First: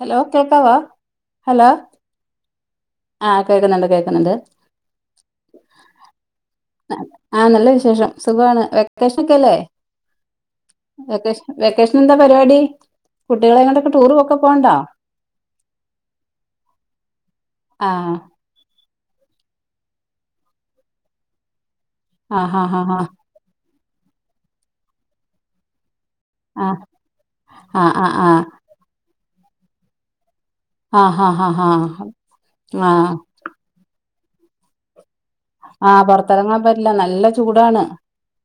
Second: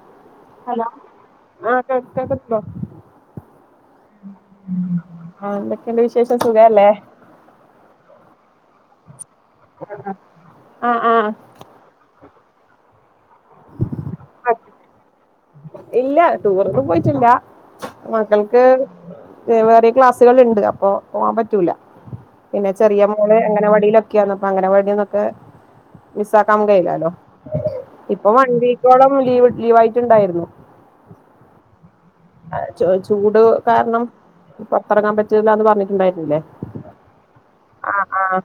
Hello കേക്കാവൊ hello hello ആഹ് കേൾക്കുന്നുണ്ടോ ആഹ് കേൾക്കുന്നുണ്ട് കേക്കുന്നുണ്ട് ആഹ് എന്തൊക്കെയുണ്ട് വിശേഷം സുഖല്ലേ ആഹ് നല്ല വിശേഷം സുഖമാണ് വെക്കേഷൻ ഒക്കെല്ലേ ആഹ് ആഹ് വെക്കേഷൻ വെക്കേഷൻ എന്താ പരിപാടി കുട്ടികളെ ങ്ങൊട്ടൊക്കെ ടൂറൊക്കെ പോണണ്ടാ ഇല്ല ടൂറൊന്നും പോയിട്ടില്ല ആഹ് മക്കൾ വേറെ വെവ്വേറെ ക്ലാസ്സുകൾ ഉണ്ട് അപ്പൊ പോകാൻ പറ്റൂല ആഹ് പിന്നെ ആഹ് ചെറിയ മോൻ ലെ അങ്ങനവാടിയിലൊക്കെയാന്ന്‌ അപ്പൊ അങ്ങനവാടിന്നൊക്കെ മിസ്സാക്കാൻ ആഹ് കയില്ലാലോ ആഹ് ആഹ് ആഹ് ഇപ്പൊ വൺ വീക്കോളം ലീവ് ലീവ് ആയിട്ടുണ്ടായിരുന്നു ആഹ് ഹാ ഹാ ഹാ ആ ചൂ ചൂട് കാരണം പുറത്തിറങ്ങാൻ പറ്റൂല്ലാന്ന് ആഹ് പറഞ്ഞിട്ടുണ്ടായിരുന്നില്ലേ പുറത്തിറങ്ങാൻ പറ്റില്ല നല്ല ചൂടാണ് ആഹ് ആഹ്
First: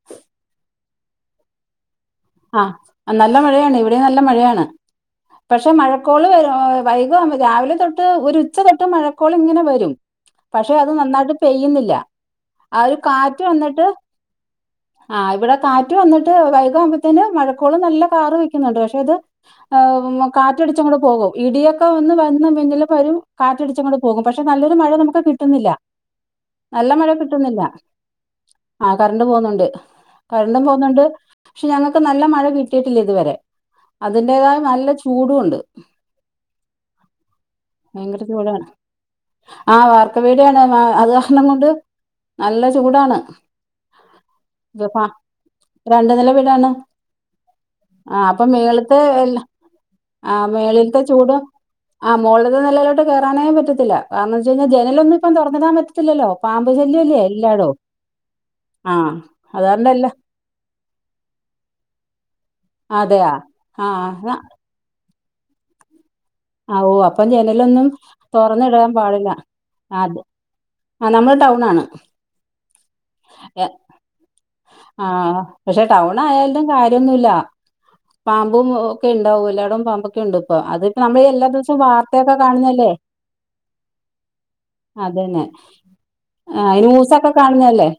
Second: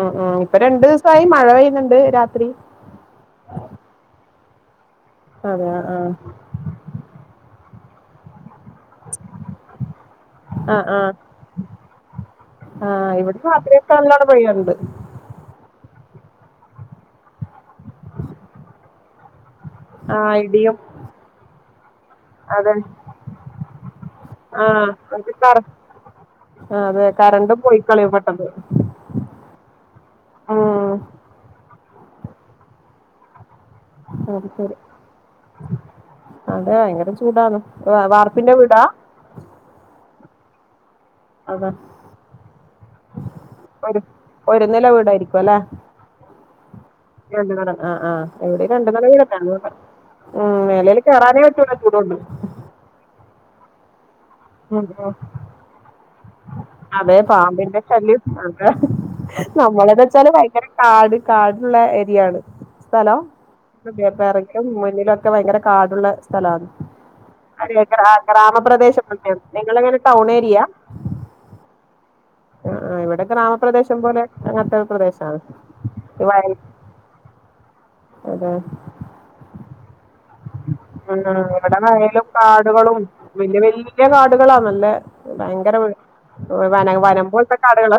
ഉം ഉം ഇപ്പ രണ്ടു ദിവസമായി മഴ പെയ്യുന്നുണ്ട് രാത്രി ആഹ് നല്ല മഴയാണ് ഇവിടെ നല്ല മഴയാണ് അതെ പക്ഷെ ആഹ് മഴക്കോള് വൈക് രാവിലെ തൊട്ട് ഒരു ഉച്ച തൊ ട്ട് മഴക്കോള് ഇങ്ങനെ വരും പക്ഷെ ആഹ് അത് ആഹ് നന്നായിട്ട് പെയ്യുന്നില്ല ആ ഒരു ആഹ് ഇവിടെ കാറ്റ് വന്നിട്ട് രാത്രിയൊക്ക നല്ലോണം പെയ്യണ്ടു ആഹ് ഇവിടെ കാറ്റ് വന്നിട്ട് വൈക ആവുമ്പത്തേന് മഴക്കോള് നല്ല കാറ് വെക്കുന്നുണ്ട് പക്ഷെ ഇത് ആഹ് ഇടിയും കാറ്റടിച്ചങ്ങട് പോകും ഇടിയൊക്കെ വന്ന് വന്നു അതെ മിന്നലും വരും കാറ്റടിച്ചങ്ങട് പോകും പക്ഷെ നല്ലൊരു മഴ ആഹ് നമുക്ക് എനിക്ക് കറ കിട്ടുന്നില്ല നല്ല അതെ മഴ കറണ്ട് കിട്ടുന്നില്ല പോയിക്കളയും പെട്ടെന്ന് ആ കറണ്ട് പോകുന്നുണ്ട് കറണ്ടും ഉം പോകുന്നുണ്ട് ക്ഷെ ഞങ്ങക്ക് നല്ല മഴ കിട്ടിയിട്ടില്ല ഇതുവരെ അത് അതിന്റേതായ ശരി നല്ല ചൂടും ഉണ്ട് അതെ വയങ്കര ചൂടാണ് വാർപ്പിന്റെ വീടാ ആ വാർക്ക വീടാണ് അത് കാരണം കൊണ്ട് അതെ നല്ല ചൂടാണ് ഒരു ഒരു നില വീടായിരിക്കും അല്ലെ രണ്ട് നില വിടാ രണ്ട് നില ആഹ് അപ്പൊ ഇവിടെ രണ്ട് മേളത്തെ നില എല്ല വീടന്നെ ആഹ് ഉം മേളിത്തെ മേലേല് ചൂട് കേറാനേ പറ്റൂല ആ ചൂടോണ്ട് ളിലത്തെ നിലേലോട്ട് കേറാനേ പറ്റത്തില്ല കാരണംന്നുച്ചയിഞ്ഞ ഉം ഉം ജനലൊന്നുംപ്പ തുറന്നടാൻ പറ്റത്തില്ലല്ലൊ പമ്പ് ശല്യം അതെ പാമ്പിന്റെ ശല്യം അതേ ആ അതുകാരണം എല്ലാ നമ്മളന്ന്ച്ചാല് ഭയങ്കര കാട് കാട്ള്ള ഏരിയയാണ് സ്ഥലം അതെയാ ആ ക്കെ പ്പൊ ആ ഇറങ്ങും മുന്നിലൊ ക്കെ ഭയങ്കര കാടുള്ള ആ, ഓ അപ്പം ജനലൊന്നും ഗ്രാമ തുറന്നിടാൻ പ്രദേശം ആണ്. നിങ്ങൾ എങ്ങനെ ടൌൺ ഏരിയ ആഹ് നമ്മള് ടൗൺ ആണ് ആഹ് ആഹ് ഇവിടെ ഏ ഗ്രാമപ്രദേശം പോലെ അങ്ങനത്തെ ഒരു പ്രദേശാണ് ആഹ പക്ഷെ ടൗൺ ഈ വയൽ ആയാലും കാര്യന്നുല്ല അതെ പാമ്പും ഒക്കെ ഉണ്ടാവും എല്ലാടവും പാമ്പൊക്കെ ഉണ്ട് ഇപ്പൊ അത് ഉ ഇവിടെ വയലും കാടുകളും വല്യ വല്യ കാടുകളാ നല്ല അതന്നെ ഭയങ്കര ഓ ആ വനം ന്യൂസൊക്കെ വനംമ്പോലത്തെ കാണുന്നല്ലേ കാടുകള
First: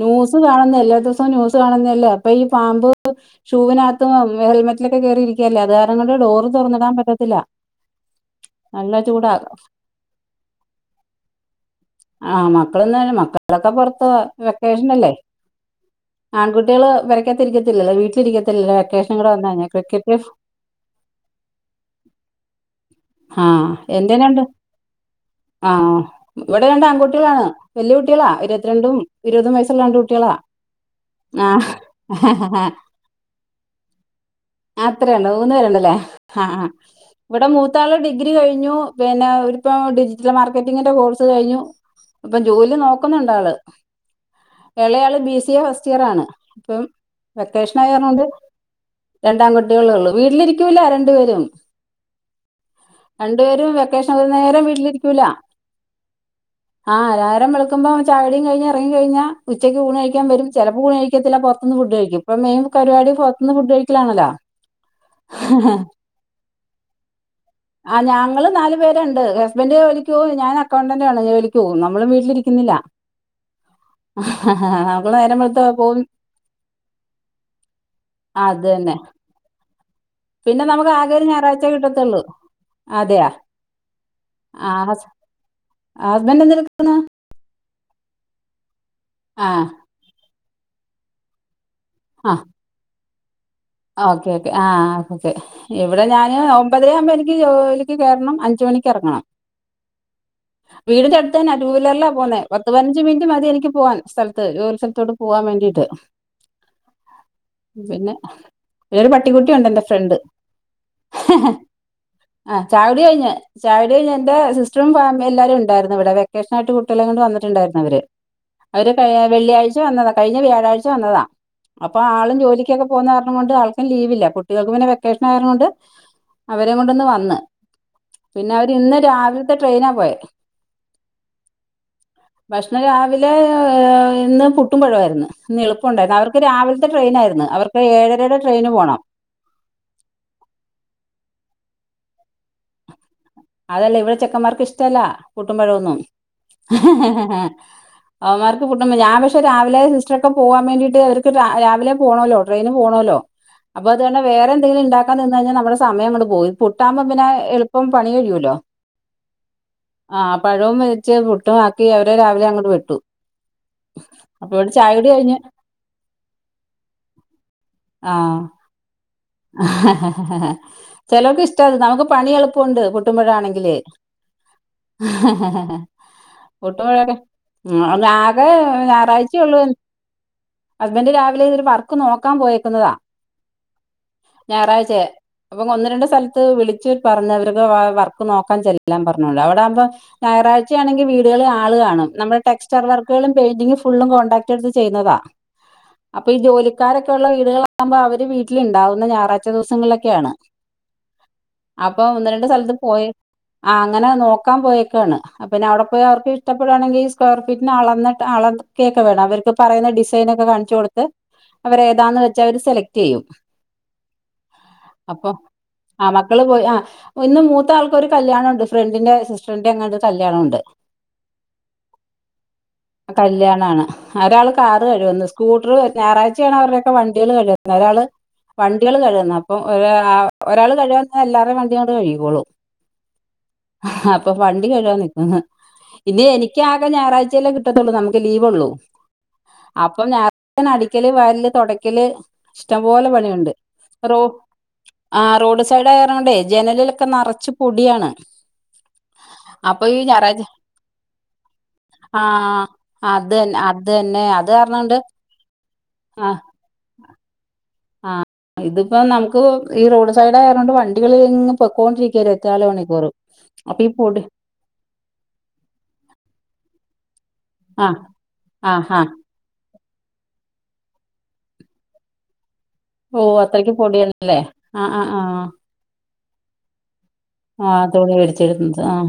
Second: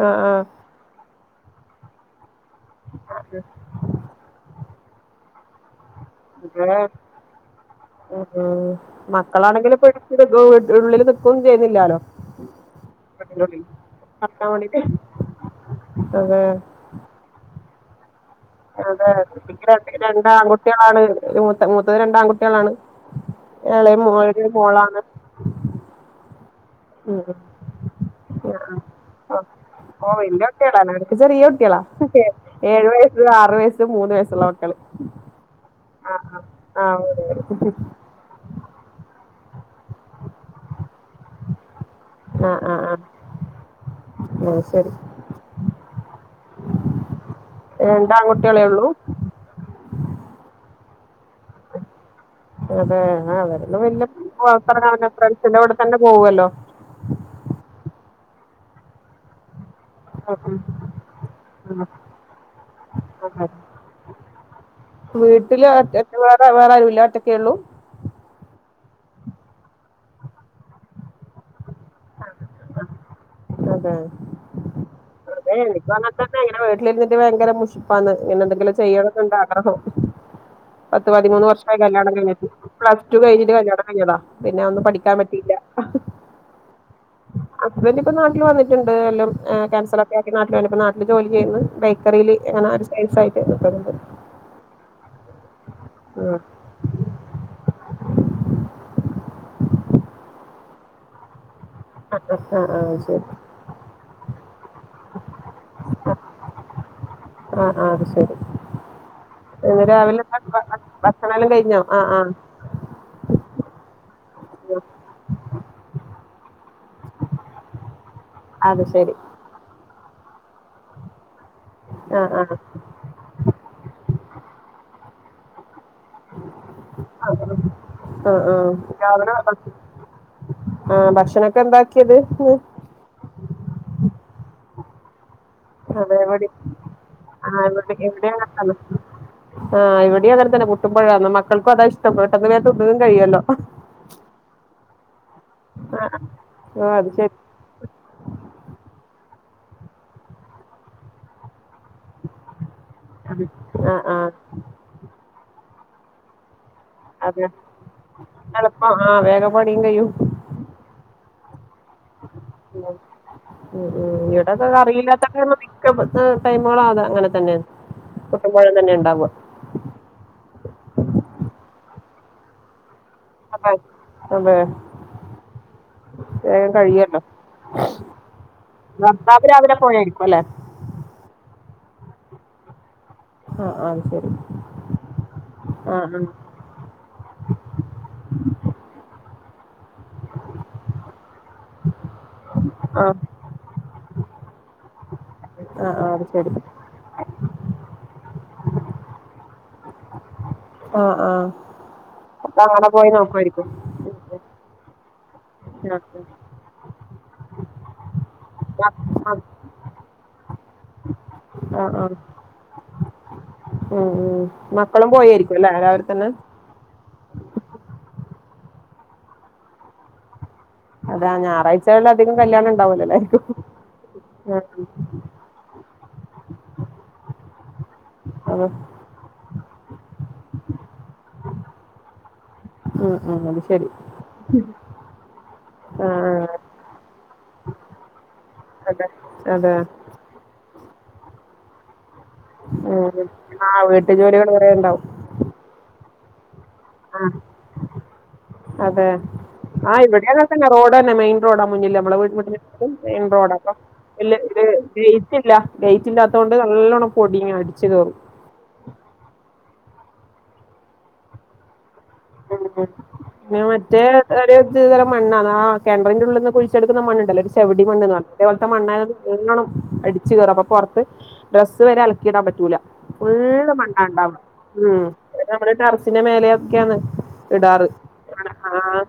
ന്യൂസ് കാണുന്നല്ലാ യൂസ് കാണുന്നേല്ലേ അപ്പൊ ഈ പാമ്പ് ഷൂവിനകത്തും ഹെൽമെറ്റിലൊക്കെ കേറിയിരിക്കല്ലേ അത് അതുകൊണ്ട് ഡോറ് തൊറന്നിടാൻ പറ്റത്തില്ല ഉ ഉം നല്ല ചൂടാ മക്കളാണെങ്കില് ഇപ്പൊ ഇടെ ഉള്ളില് നിക്കും ചെയ്യുന്നില്ല ആ മക്കളൊന്നുല്ല മക്കളൊക്കെ പുറത്ത് നടക്കാൻ വേണ്ടിട്ട് വെക്കേഷനല്ലേ അതെ ആൺകുട്ടികള് പെരക്കാത്തി ഇരിക്കത്തില്ലല്ലോ വീട്ടിലിരിക്ക അതാണ് ഇൻക്ക് രണ്ട് ആൺകുട്ടികൾ കുട്ടികളാണ് മൂത്ത മൂത്തത് രണ്ട് ആൺകുട്ടികളാണ് ആ എളെ മോള രു മോളാണ് ആഹ് ഇവിടെ രണ്ട് ഉം ആൺകുട്ടികളാണ് വല്യ കുട്ടികളാ ഇരുപത്തിരണ്ടും ഇരുപതും വയസുള്ള രണ്ട് കുട്ടികളാ ൻക്ക് ചെറിയ ആ കുട്ട്യള ഏഴ് വയസ്സ് ആറ് വയസ് മൂന്ന് വയസ്സ് അത്രയുള്ളൂ മൂന്ന് പേരുള്ളുലേ ആഹ് ആഹ് ആ ഇവിടെ ഡിഗ്രി കഴിഞ്ഞു പിന്നെ ഒരിപ്പം ഡിജിറ്റൽ മാർക്കറ്റിങ്ങിന്റെ കോഴ്സ് കഴിഞ്ഞു അപ്പൊ ആ അതെ അതെ ആ ജോലി ആ ആ നോക്കുന്നുണ്ട് ആള് അത് ശരി ഇളയാള് B C A first year ആണ് പ്പം വെക്കേഷൻ രണ്ട് ആയിറഞ്ഞോണ്ട് ആൺകുട്ടികളേ ഉള്ളൂ രണ്ടാംകുട്ടികളള്ളൂ വീട്ടിലിരിക്കൂല രണ്ടുപേരും അതെ ആ രണ്ടുപേരും അവരില്ലാം വല്യ വെക്കേഷൻ ഒരു നേരം പൊറത്തിറങാന് ഫ്രണ്ട്സിന്റെ കൂടെ തന്നെ പോവല്ലോ ആഹ നേരം വെളുക്കുമ്പോ ചായക്കുടീം കയിഞ്ഞു ഇറങ്ങി കഴിഞ്ഞാ ഉച്ചക്ക് ഊണ് ക്കാൻ വരും ഉം ചിലപ്പോ ഊണ് കഴിക്കത്തില്ല പോറത്തുന്നു ഉം ഫുഡ് കഴിക്കും ഇപ്പൊ മെയിൻ പരിപാടി ഉം അതെ പൊറത്തുന്ന് ഫുഡ് കഴിക്കലാണല്ലോ വീട്ടില് ഒറ്റ വേറെ വേറാരുല്ല ഒറ്റക്കെള്ളൂ ആഹ് ഞങ്ങള് നാല് പേരുണ്ട് ഹസ്ബന്ഡറ് ജോലിക്ക് പോവും ഞാൻ അക്കൗണ്ടന്റാണ് ജോലിക്ക് പോവും നമ്മളും വീട്ടിലിരിക്കുന്നില്ല [inaudible] ആഹ് ആഹ് ആ ഏ് എനിക്കങ്ങനെ തന്നെ ഇങ്ങനെ വീട്ടിലിരുന്നിട്ട് ഭയര മുഷപ്പന്ന് ഇങ്ങനെ അത് എന്തെങ്കിലും തന്നെ ചെയ്യണം എന്നുണ്ട ആഗ്രഹം പിന്നെ നമുക്ക് പത്ത് ആകെ ഒരു പതിമൂന്ന് ഞായറാഴ്ച കല്യാണം കിട്ടത്തുള്ളൂ കഴിഞ്ഞ്ട്ട് പ്ലസ് റ്റു അതെയാ കഴിഞ്ഞിട്ട് കല്യാണം കഴഞ്ഞതാ പിന്നെ ഒന്നും പഠിക്കാൻ പറ്റിയില്ല ആ ഹസ്ബൻഡറ് എന്തെക്കുന്ന് ഹസ്ബന്റ ഇപ്പ നാട്ടിൽ വന്നിട്ടുണ്ട് എല്ലാം ആ ക്യാൻസെൽ ഒക്കെ ആക്കി നാട്ടില് വന്നപ്പ നാട്ടില് ജോലി ചെയ്യുന്ന് [unintelligible] ആ ഓക്കേ ഓക്കേ ആ ഓക്കെ ഇവിടെ ഞാന് മ്പതരയാകുമ്പോ എനിക്ക് ജോലിക്ക് കേറണം അഞ്ചുമണിക്ക് എറങ്ങണം വീടിന്റെ എട് ത് ട് ത്തന്നെ ടു വീലറില പോകുന്നേ പത്ത് പതിനഞ്ച് മിനിറ്റ് മതി എനിക്ക്‌ പോകാൻ സ്ഥൽത്ത് ജോലി സ്ഥലത്തോട്ട് പോവാൻ വേണ്ടീട്ട് ആ ആ അത് ശരി ഒരു പട്ടികുട്ടി ഉണ്ട് എന്റെ ഇന്ന് ഫ്രണ്ട് രാവിലെ ഭ- ഭ- ഭക്ഷണം എല്ലാം കഴിഞ്ഞോ ആ ആ ചായ കുടി കഴിഞ് ചായുടി കഴിഞ് എന്റെ സിസ്റ്ററും ഫാമിലി എല്ലാരും ഉണ്ടായിരുന്നു ഇവിടെ വെക്കേഷനായ്ട്ട് കുട്ട്യേളേം കൊണ്ട് വന്നിട്ട്ണ്ടായ്ര്ന്നു അവര് അത് അവര് കഴി ശരി വെള്ളിയാഴ്ച വന്നതാ കഴിഞ്ഞ വ്യാഴാഴ്ച വന്നതാ അപ്പൊ ആ ആളും ആ ജോലിക്ക്യക്കെ പോകുന്ന കാര്ണം കൊണ്ട് ആൾക്കും ലീവില്ല കുട്ടികൾക്ക് പിന്നെ വെക്കേഷനായ കാര്ണം കൊണ്ട് അവരെ കൊണ്ടൊന്ന് ആ, വന്ന് ആ പിന്നെ ആ അവർ ഇന്ന് രാവിലത്തെ [unintelligible] ട്രെയിനാ പോയത് ആ ഭക്ഷണൊക്കെ എന്താക്കിയത് ഇന്ന് രാവിലെ ഇന്ന് പുട്ടും പഴവും ആയിര്ന്ന് ന്ന് എളുപ്പംണ്ടായിരുന്നു അതെ അവർക്ക് ഇവിടെ രാവിൽത്തെ ട്രെയിന് ആയിരുന്നു ആ അവർക്ക് ഇവിടെ ഇവിടെ ഏഴരയുടെ അങ്ങനെ ട്രെയിന് തന്നെ പോണം ആ ഇവടീം അങ്ങൻ തന്നെ പുട്ടും പഴ വും ആന്ന് മക്കൾക്കും അതാ ഇഷ്ടം പെട്ടെന്ന് വേഗം തിന്നുകയും കഴിയുമല്ലോ അതല്ല ഇവ്ടെ ചെക്കന്മാർക്ക് ഇഷ്ടല്ല പുട്ടും പഴവൊന്നും ! ! ആ അത് ശരി അവമ്മാർക്ക് പുട്ടും ഞാൻ പക്ഷ രിലെ സിസ്റ്റർക്കൊക്കെ പോവാൻ വേണ്ടീട്ട് അവർക്ക് രാവിലെ പോണമല്ലോ ട്രെയിന് പോണമല്ലോ അപ്പൊ ആ അത്‌ ആ കൊണ്ട് വേറെ എന്തെങ്കിലും ഉണ്ടാക്കാ നിന്ന് കഴിഞ്ഞാൽ നമ്മളെ സമയം ങ്ങണ്ട് പോവും പുട്ടാവുമ്പോ പിന്നെ അതെ എളുപ്പം പണി കഴിയോലോ എളുപ്പം ആ വേഗം പണിയും കഴിയും ആ പഴവും വരിച്ച് പുട്ടും ആക്കി അവരെ രാവിലെ അങ്ങോട്ട് വിട്ടു ആ ആ അപ്പൊ ഇവിടക്കെ ഇവിടെ ചായ കുടി കഴിഞ്ഞ് കറിയില്ലാത്തൊക്കെ മിക്ക ടൈമുകളും അത അങ്ങൻ തന്നെയാ ആഹ് പഴം തന്നെ ഇണ്ടാവ ചെലോൽക്ക് ഇഷ്ടാ അത് നമുക്ക് പണി എളുപ്പുണ്ട് പുട്ട് പുട്ടും പഴം ആണെങ്കില് അതെ അതെ വേഗം പുട്ടും പഴവൊക്കെ കഴിയല്ലോ അത് ആകെ ഞായറാഴ്ച ഭർത്താവ് ഉള്ളൂ. രാവിലെ പോയായിരിക്കും അല്ലെ ഹസ്ബൻറ്റ് രാവിലെ ഇതൊരു വർക്ക് നോക്കാൻ പോയേക്കുന്നതാ ആഹ് ആഹ് ഞായറാഴ്ചയാ അപ്പ അങ്ങ് ഒന്ന് രണ്ട് സ്ഥൽത്ത് വിളിച്ച് പറഞ്ഞവര്ക്ക് വർക്ക് നോക്കാൻ ചെല്ലാൻ പറഞ്ഞോളൂ അവടാവുമ്പോ ഞായറാഴ്ചയാണെങ്കി വീടുകള് ആള് കാണും നമ്മൾ ടെക്സ്റ്റർ ആ വർക്കുകളും പെയിന്റിംഗ് ഫുള്ളും കോൺടാക്ട് എടുത്ത് ചെയ്യുന്നതാ ആ ആ അത് അപ്പൊ ഈ ശരി ജോലിക് ജോലി ക്കാരൊക്കെ ഉള്ള വീടുകളാകുമ്പോ അവര് വീട്ടില് ണ്ടാവും ന്ന് ഞായറാഴ്ച ദിവസങ്ങളിലൊക്കെയാണ് ആഹ് ആഹ് അപ്പൊ ഒന്ന് രണ്ട് സ്ഥലത്ത് പോയി ആ അങ്ങനെ നോക്കാൻ പോയേക്കേണ് പിന്നെ അവ്ടെ പോയി ഉം. അവർക്ക് ഇഷ്ടപ്പെടുവാണെങ്കി ഈ സ്ക്വയർ ഫീറ്റിന് അളന്നട്ട് അള ആ കേക്ക വേണം ആ അവർക്ക് പറയുന്ന ഡിസൈനൊക്കെ കാണിച്ചു കൊടുത്ത് അവർ ആ ആ ആ. ഏതാന്ന് വെച്ചാൽ അവര് സെലക്ട് ചെയ്യും ഉം ഉം മക്കളും അപ്പൊ പോയേരിക്കും ല്ലേ രാവിൽ ആ തന്നെ മക്കള് പോയി ആ ഓ ഇന്ന് മൂത്ത ആൾക് ഒരു കല്യാണം ഉണ്ട് ഫ്രണ്ടിന്റെ സിസ്റ്ററിന്റെങ്ങനൊ ഒരു കല്യാണം ഉണ്ട് അതാ ഞായറാഴ്ചകളിൽ അധികം കല്യാണം ഉണ്ടാവൂലോ എല്ലാവർക്കും കല്യാണാണ് ഒരാള് ആ കാറ് കഴ്കുന്ന് സ്‌ സ്കൂട്ടറ് ഞായറാഴ്ചയാണ് അവരുടെ ഒക്കെ വണ്ടികള് കഴ്കുന്നത് ഒരാള് അതെ വണ്ടികൾ കഴ്ക്ന്നു അപ്പം ഒ ആ ഒരാള് കഴ്കാന്നാ എല്ലാരേം വണ്ടി അങ്ങട്ട് കഴികി കോളും ഉം ഉം അത് ശരി അപ്പൊ വണ്ടി കഴ്കാൻ നിക്കാണ് ആ പിന്നെ ആ എനിക്ക് ആകെ ഞായറാഴ്ചയല്ലേ കിട്ടത്തുള്ളൂ നമുക്ക് ലീവ് ഉള്ളൂ അതെ അതെ ൻ അടിക്കല് വാരല് തൊടക്കല് ഇഷ്ടംപോലെ പണിയുണ്ട് ആഹ് വീട്ട് റോ ജോലികൾ കുറെ ഉണ്ടാവും ആ റോഡ് സൈഡ് ആയാർന്ന് കൊണ്ട് ജനലിലൊക്കെ ആ നിറച്ച് പൊടിയാണ് അതെ അപ്പൊ ഈ ആഹ് ഞായറാഴ്ച ഇവിടേതക്കെന്നെ റോഡ തന്നെ മെയിൻ റോഡാ മുന്നില്ലേ നമ്മള് ആ വീട് മെയിൻ അത് തന്നെ റോഡൊക്ക അത് തന്നെ ഇല്ല അത് കാരണംണ്ട് ഗേറ്റ്ല്ല ഗേറ്റ് ആ ഇല്ലാത്ത കൊണ്ട് നല്ലവണ്ണ പൊടി അടിച് കേറും ഇതിപ്പോം നമുക്ക് ഈ റോഡ് സൈഡ ആയതൊണ്ട് വണ്ടികൾ പൊക്കൊണ്ടിരിക്കയിരിക്കും ഇരുപത്തി നാല് കയറും മണിക്കൂറും പിന്നെ അപ്പൊ ഈ മറ്റേ പൊടി അ തം മണ്ണാണ് ആ കിണറിന്റെ ഉള്ളിൽ നിന്ന് കുഴിച്ചെടുക്കുന്ന മണ്ണുണ്ടല്ലോ ഒരു ചെവടി ആ മണ്ണന്ന് പറഞ്ഞ അതേപോലത്തെ ആ ആ മണ്ണായിണം അടിച്ച് കയറും അപ്പൊ പുറത്ത് ഡ്രസ്സ് വരെ അലക്കിയിടാൻ പറ്റൂല ഓ അത്രയ്ക്ക് ഫുള്ള് മണ്ണ പൊടിയാണ് ഉണ്ടാവ ആ ഉ ആ ആ നമ്മള് ടറസിന്റെ മേലെക്കെയന്ന് ആഹ് തുണി [unintelligible] ആ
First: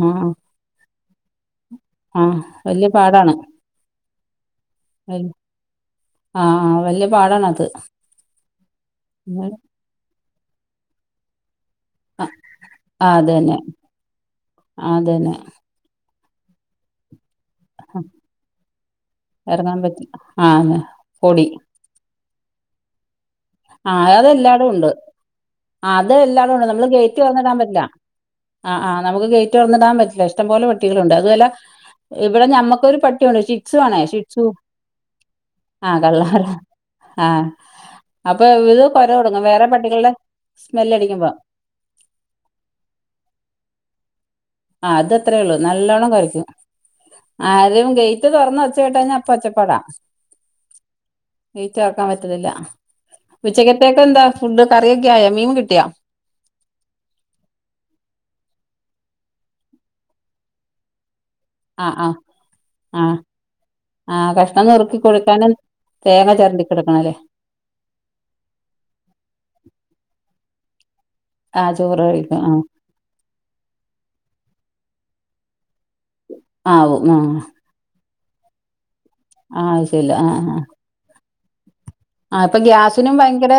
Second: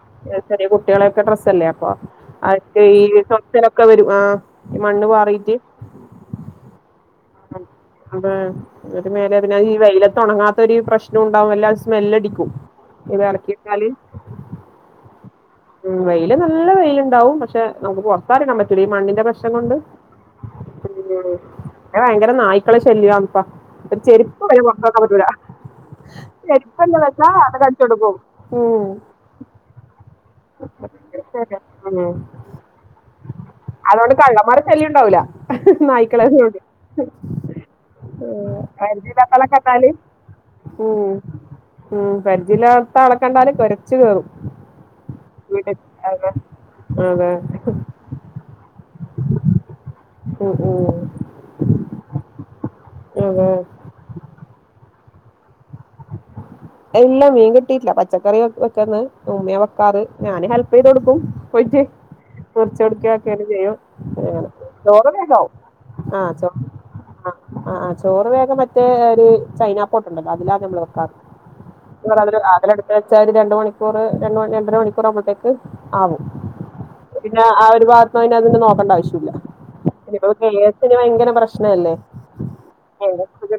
ചെറിയ കുട്ടികളെയൊക്കെ ഡ്രസ്സല്ലേ അപ്പൊ ആ അക്കെ വല്യ ഈ പാടാണ് ചൊർച്ചലൊക്കെ വരും ആ ഈ മണ്ണ് പാറീറ്റ് ആഹ് വല്ല അതെ അത് മേലെ ആ അതിന ഈ വെയിലത്ത ഉണങ്ങാത്തൊരു പ്രശ്നം ഉണ്ടാവുംല്ല സ്മെല്ലടിക്കും ഇത് അത് തന്നെ ഇറക്കിയിട്ടാല് അത് തന്നെ ഉ വെയില് നല്ല വെയിലുണ്ടാവും പക്ഷെ നമുക്ക് പുറത്തറക്കാൻ പറ്റൂല ഈ മണ്ണിന്റെ പ്രശ്നം കൊണ്ട് ആന്ന് പൊടി പിന്നെ ഭയങ്കര നായ്ക്കളെ ശല്യമാ ഇപ്പ ഒരു ആഹ് ചെരുപ്പ് വരെ അതെല്ലാടും പുറത്ത് ഉണ്ട് വെക്കാൻ പറ്റൂല അത് എല്ലാടും ഉണ്ട് നമ്മള് ചെരുപ്പല്ല ഗേറ്റ് വെച്ചാ തുറന്നിടാൻ അത് പറ്റില്ല കടിച്ചോണ്ട് പോവും. ആഹ് ഉം. ആഹ് നമുക്ക് ഗേറ്റ് തുറന്നിടാൻ പറ്റില്ല ഇഷ്ട ഇഷ്ടം പോലെ പട്ടികളണ്ട് അതുല്ല ഉം. ഇവിടെ നമ്മുക്കൊരു പട്ടിയുണ്ട്ക്സ് അതുകൊണ്ട് [unintelligible] കള്ളന്മാരെ ശല്യം ഉണ്ടാവൂല ആഹ് കള്ളമാരുടെ ആഹ് അപ്പൊ ഇത് പരിജയ കൊര ഇല്ലാത്ത തുടങ്ങും ആളെ വേറെ കണ്ടാല് പട്ടികളുടെ സ്മെല്ല് അടിക്കുമ്പോ ഉം പരിചില്ലാത്ത അ ളെ കണ്ടാല് കൊരച്ച് കേറും ആഹ് അത് ത്രേ ഉള്ളു വീട് നല്ലോണം അതെ. കൊരക്കും അതെ. ആരും ഗേറ്റ് തുറന്ന് ഒച്ച കേട്ടാ അപ്പ ഒച്ചപാടാം ഉ ഉ ഗേറ്റ് തുറക്കാൻ പറ്റത്തില്ല ഉച്ചക്കത്തൊക്കെ എന്താ ഫുഡ് കറിയൊക്കെ ആയ മീൻ കിട്ടിയോ ഇല്ല മീൻ കിട്ടിട്ടില്ല പച്ചക്കറി വെക്കന്ന് ഉമ്മയ വെക്കാറ് ഞാന് ഹെല്പ് ചെയ്ത് കൊടുക്കും പൊരിച്ച് ആഹ് ആഹ് പൊരിച്ച്കൊടക്ക ആഹ് ഒക്കെ ചെയ്യും ആഹ് കഷ്ണം നുറുക്കി ചോറക്കും കൊടുക്കാനും [unintelligible] തേങ്ങ ചെരണ്ടി കൊടക്കണല്ലേ ആഹ് ആഹ് ചോറ് വേഗം മറ്റേ ഒരു ചൈനാ പോർട്ട്ണ്ടല്ലോ അതിലാ നമ്മൾ വെക്കാറ് ആ ചോറ് കഴിക്കും ആ അതിലെടുത്ത വച്ചാ ഒരു രണ്ട മണിക്കൂർ ര രണ്ടര മണിക്കൂർ ആകുമ്പോഴേക്ക് ആവും പിന്നെ ആ ഒരു ഭാഗത്തു അതിന്നെ നോക്കേണ്ട ആവശ്യല്ല ആ ശരി [unintelligible] ഇ ഭയങ്കര പ്രശ്ന അല്ലേ ആഹ് ഇപ്പൊ ഗ്യാസിനും ഭയങ്കര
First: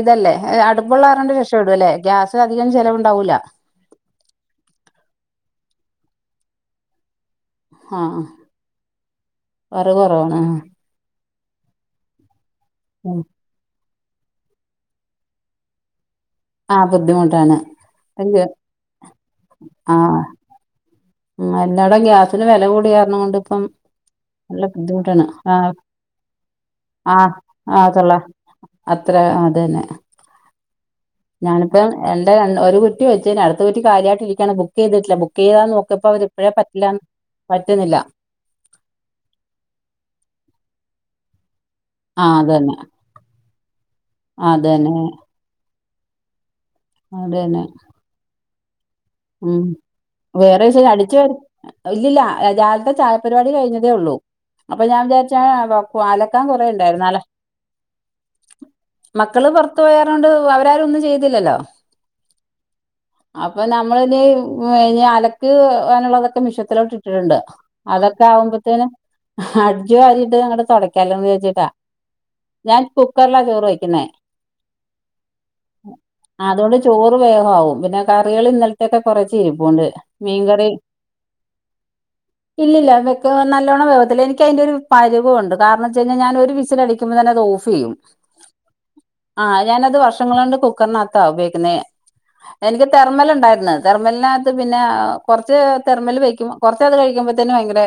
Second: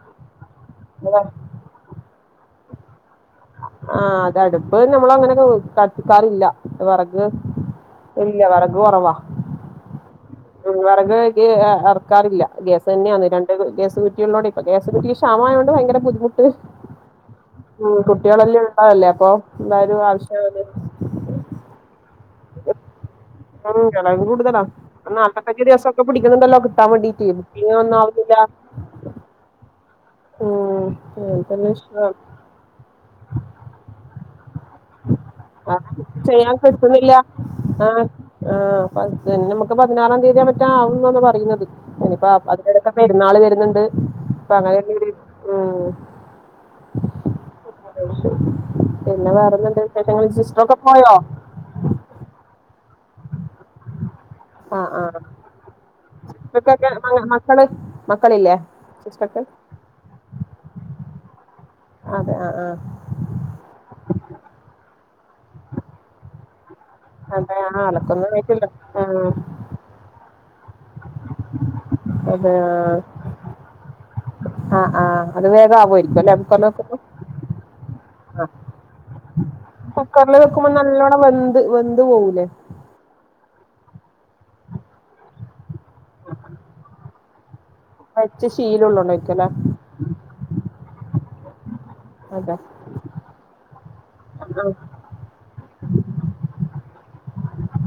ഇതല്ലേ അടുപ്പള്ളാറേണ്ട രക്ഷ ഇടൂ അല്ലേ ഗ്യാ അത് അധികം ചിലവുണ്ടാവൂല്ല ആഹ് അതടുപ്പ് നമ്മൾ അങ്ങനെ കത്തിക്കാറില്ല വിറക് ആ ആ, ഇല്ല വിറക് കൊറവാ വറവ് കുറവാണ് ആ വിറക് ഇറക്കാറില്ല ഗ്യസ് ഉം. തന്നെയാണ് രണ്ട് ഗ്യാസ് കുറ്റിയുള്ളൊണ്ട് ഇപ്പ ഗ്യാസ് കുറ്റിക്ക് ക്ഷാമമായോണ്ട് ഭയങ്കര ബുദ്ധിമു ആഹ് ബുദ്ധിമുട്ടാണ് അയ്യോ കുട്ടികളെല്ലാം ഉള്ളതല്ലേ അപ്പൊ എന്തായാലും ആവശ്യം മ് എല്ലാതെ ഗ്യാസിന് വില കൂടിയാരണം കൊണ്ട് ഇപ്പം [unintelligible] കൂട്തലാ നല്ല ബുദ്ധിമുട്ടാണ് ആ നാല്പത്തഞ്ച് ദിവസമൊക്കെ പിടിക്കുന്നുണ്ടല്ലോ കിട്ടാൻ ആ വേണ്ടീട്ട് [unintelligible] ആ ഒന്നും തൊള്ള ആവുന്നില്ല. അത്ര അതന്നെ ഉ ഞാനിപ്പം എന്റെ ഒരു കുറ്റി വെച്ച് ണ് അടുത്ത കുറ്റി കാലിയാ യിട്ടിരിക്കയാണ് ബ ബുക്ക് ചെയ്തിട്ടില്ല ബുക്ക് ചെയ്താന്ന് നോക്കിയപ്പോ അവരിപ്പോഴേ പറ്റില്ലാ പറ്റുന്നില്ല. ആഹ പിന്നെ നമുക്ക് പതിനാറാം തീയതിയ പറ്റാ ആവുന്നന്ന് പറയുന്നത്. ആ ഇനിയിപ്പ അതന്നെ അതിടക്ക പെരുന്നാള് വരുന്നുണ്ട് അപ്പ അതന്നെ അങ്ങനെയ ഉ അതന്നെ പിന്നെ വേറെന്തൊക്കെയുണ്ട് വിശേഷങ്ങൾ, സിസ്റ്റംറൊക്കെ പോയോ? ഇല്ലല്ല രാവിലത്തെ ചായപരിപാടി കഴിഞ്ഞതേ ഉള്ളൂ. അപ്പൊ ആഹ് ഞാൻ ആഹ് വിചാരിച്ചു. ആ അലക്കാൻ കുറെ സിസ്റ്റർക്കൊക്കെ ഉണ്ടായിരുന്നു. മ അലക്ക മക്കള് മക്കളില്ലേ സിസ്റ്റർക്ക് മക്കള് പുറത്ത് പോയതോണ്ട് അവരാരും ഒന്നും ചെയ്യതില്ലല്ലോ. അതെ ആ ആഹ അപ്പൊ നമ്മൾ ഇനി ഇനി അലക്ക് ആനുള്ളതൊക്കെ മിഷ്യൻലോട്ട് ഇട്ട് ഇട്ടിട്ടുണ്ട് അതെ ആ അതൊക്കെ അലക്കൊന്നും ആയിട്ടില്ല ആകുമ്പത്തേനു ആ അടിച്ചു വാരിയിട്ട് അങ്ങട്ട് തുടക്കാല്ലോന്ന് വിചാരിച്ചിട്ടാ. അതെ ഞാൻ കുക്കറിലാ ചോറ് വയ്ക്കുന്നേ. ആ ആ ആ അത് വേഗം ആവുമായിരിക്കും അല്ലെ കുക്കറിൽ അതുകൊണ്ട് വെക്കുമ്പോ ചോറ് വേഗമാവും. പിന്നെ ആ കറികൾ ഇന്നലത്തെ കുറച്ചിരിപ്പുണ്ട്. കുക്കറിൽ മീൻ കറി വെക്കുമ്പോ നല്ലോണം വെന്ത് വെന്ത് പോവൂലേ ഇല്ലില്ല, വെക്ക് നല്ലോണം വേവത്തില്ല. എനിക്കതിൻ്റെ ഒരു പരുവം ഉണ്ട്. കാരണംന്ന് വെച്ച് കഴിഞ്ഞാൽ ഞാൻ ഒരു വിസിൽ അടിക്കുമ്പോൾ തന്നെ അത് ഓഫ് ചെയ്യും. വച്ച് ശീലം ഉള്ളോണ്ടായിരിക്കും ല്ലേ. ആഹ് ഞാനത് വർഷങ്ങൾ കൊണ്ട് കുക്കറിനകത്താ ഉപയോഗിക്കുന്നേ. അതെ എനിക്ക് തർമൽ ഉണ്ടായിരുന്നു. തെർമലിനകത്ത് പിന്നെ ആ കുറച്ച് തെർമലിൽ വെക്കുമ്പോ കുറച്ച് അത് കഴിക്കുമ്പോ തന്നെ ഭയങ്കര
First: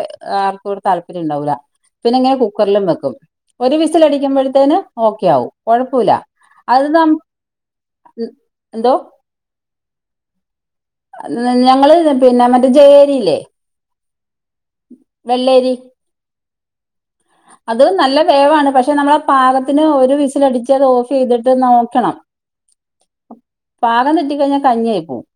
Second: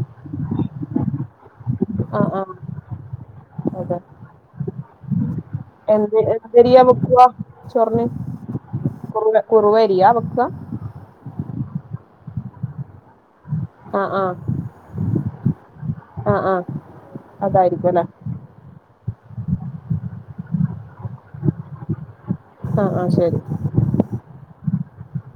ആർക്കും ഒരു താല്പര്യം ഉണ്ടാവില്ല. പിന്നെ ആ ഇങ്ങനെ ആ ആ കുക്കറിലും വെക്കും. ഒരു അതെ വിസിലടിക്കുമ്പോഴത്തേന് ഓക്കെ ആകും. കൊഴപൂല്ല എന്ത് എന്തരിയാ അത് നമ്മ വെക്കുക എന്തോ കുറവരിയാ വെക്കുക ഞങ്ങള് പിന്നെ മറ്റേ ജേ അരില്ലേ? ആഹ ആഹ വെള്ളരി അത് അതായിരിക്കും അല്ലെ നല്ല വേവാണ്. പക്ഷെ നമ്മളെ പാകത്തിന് ഒരു വിസിലടിച്ച്ത് ഓഫ് ചെയ്തിട്ട് നോക്കണം. ആഹ ആഹ ശരി പാകം തെറ്റികഴിഞ്ഞാ കഞ്ഞിയായി പോകും.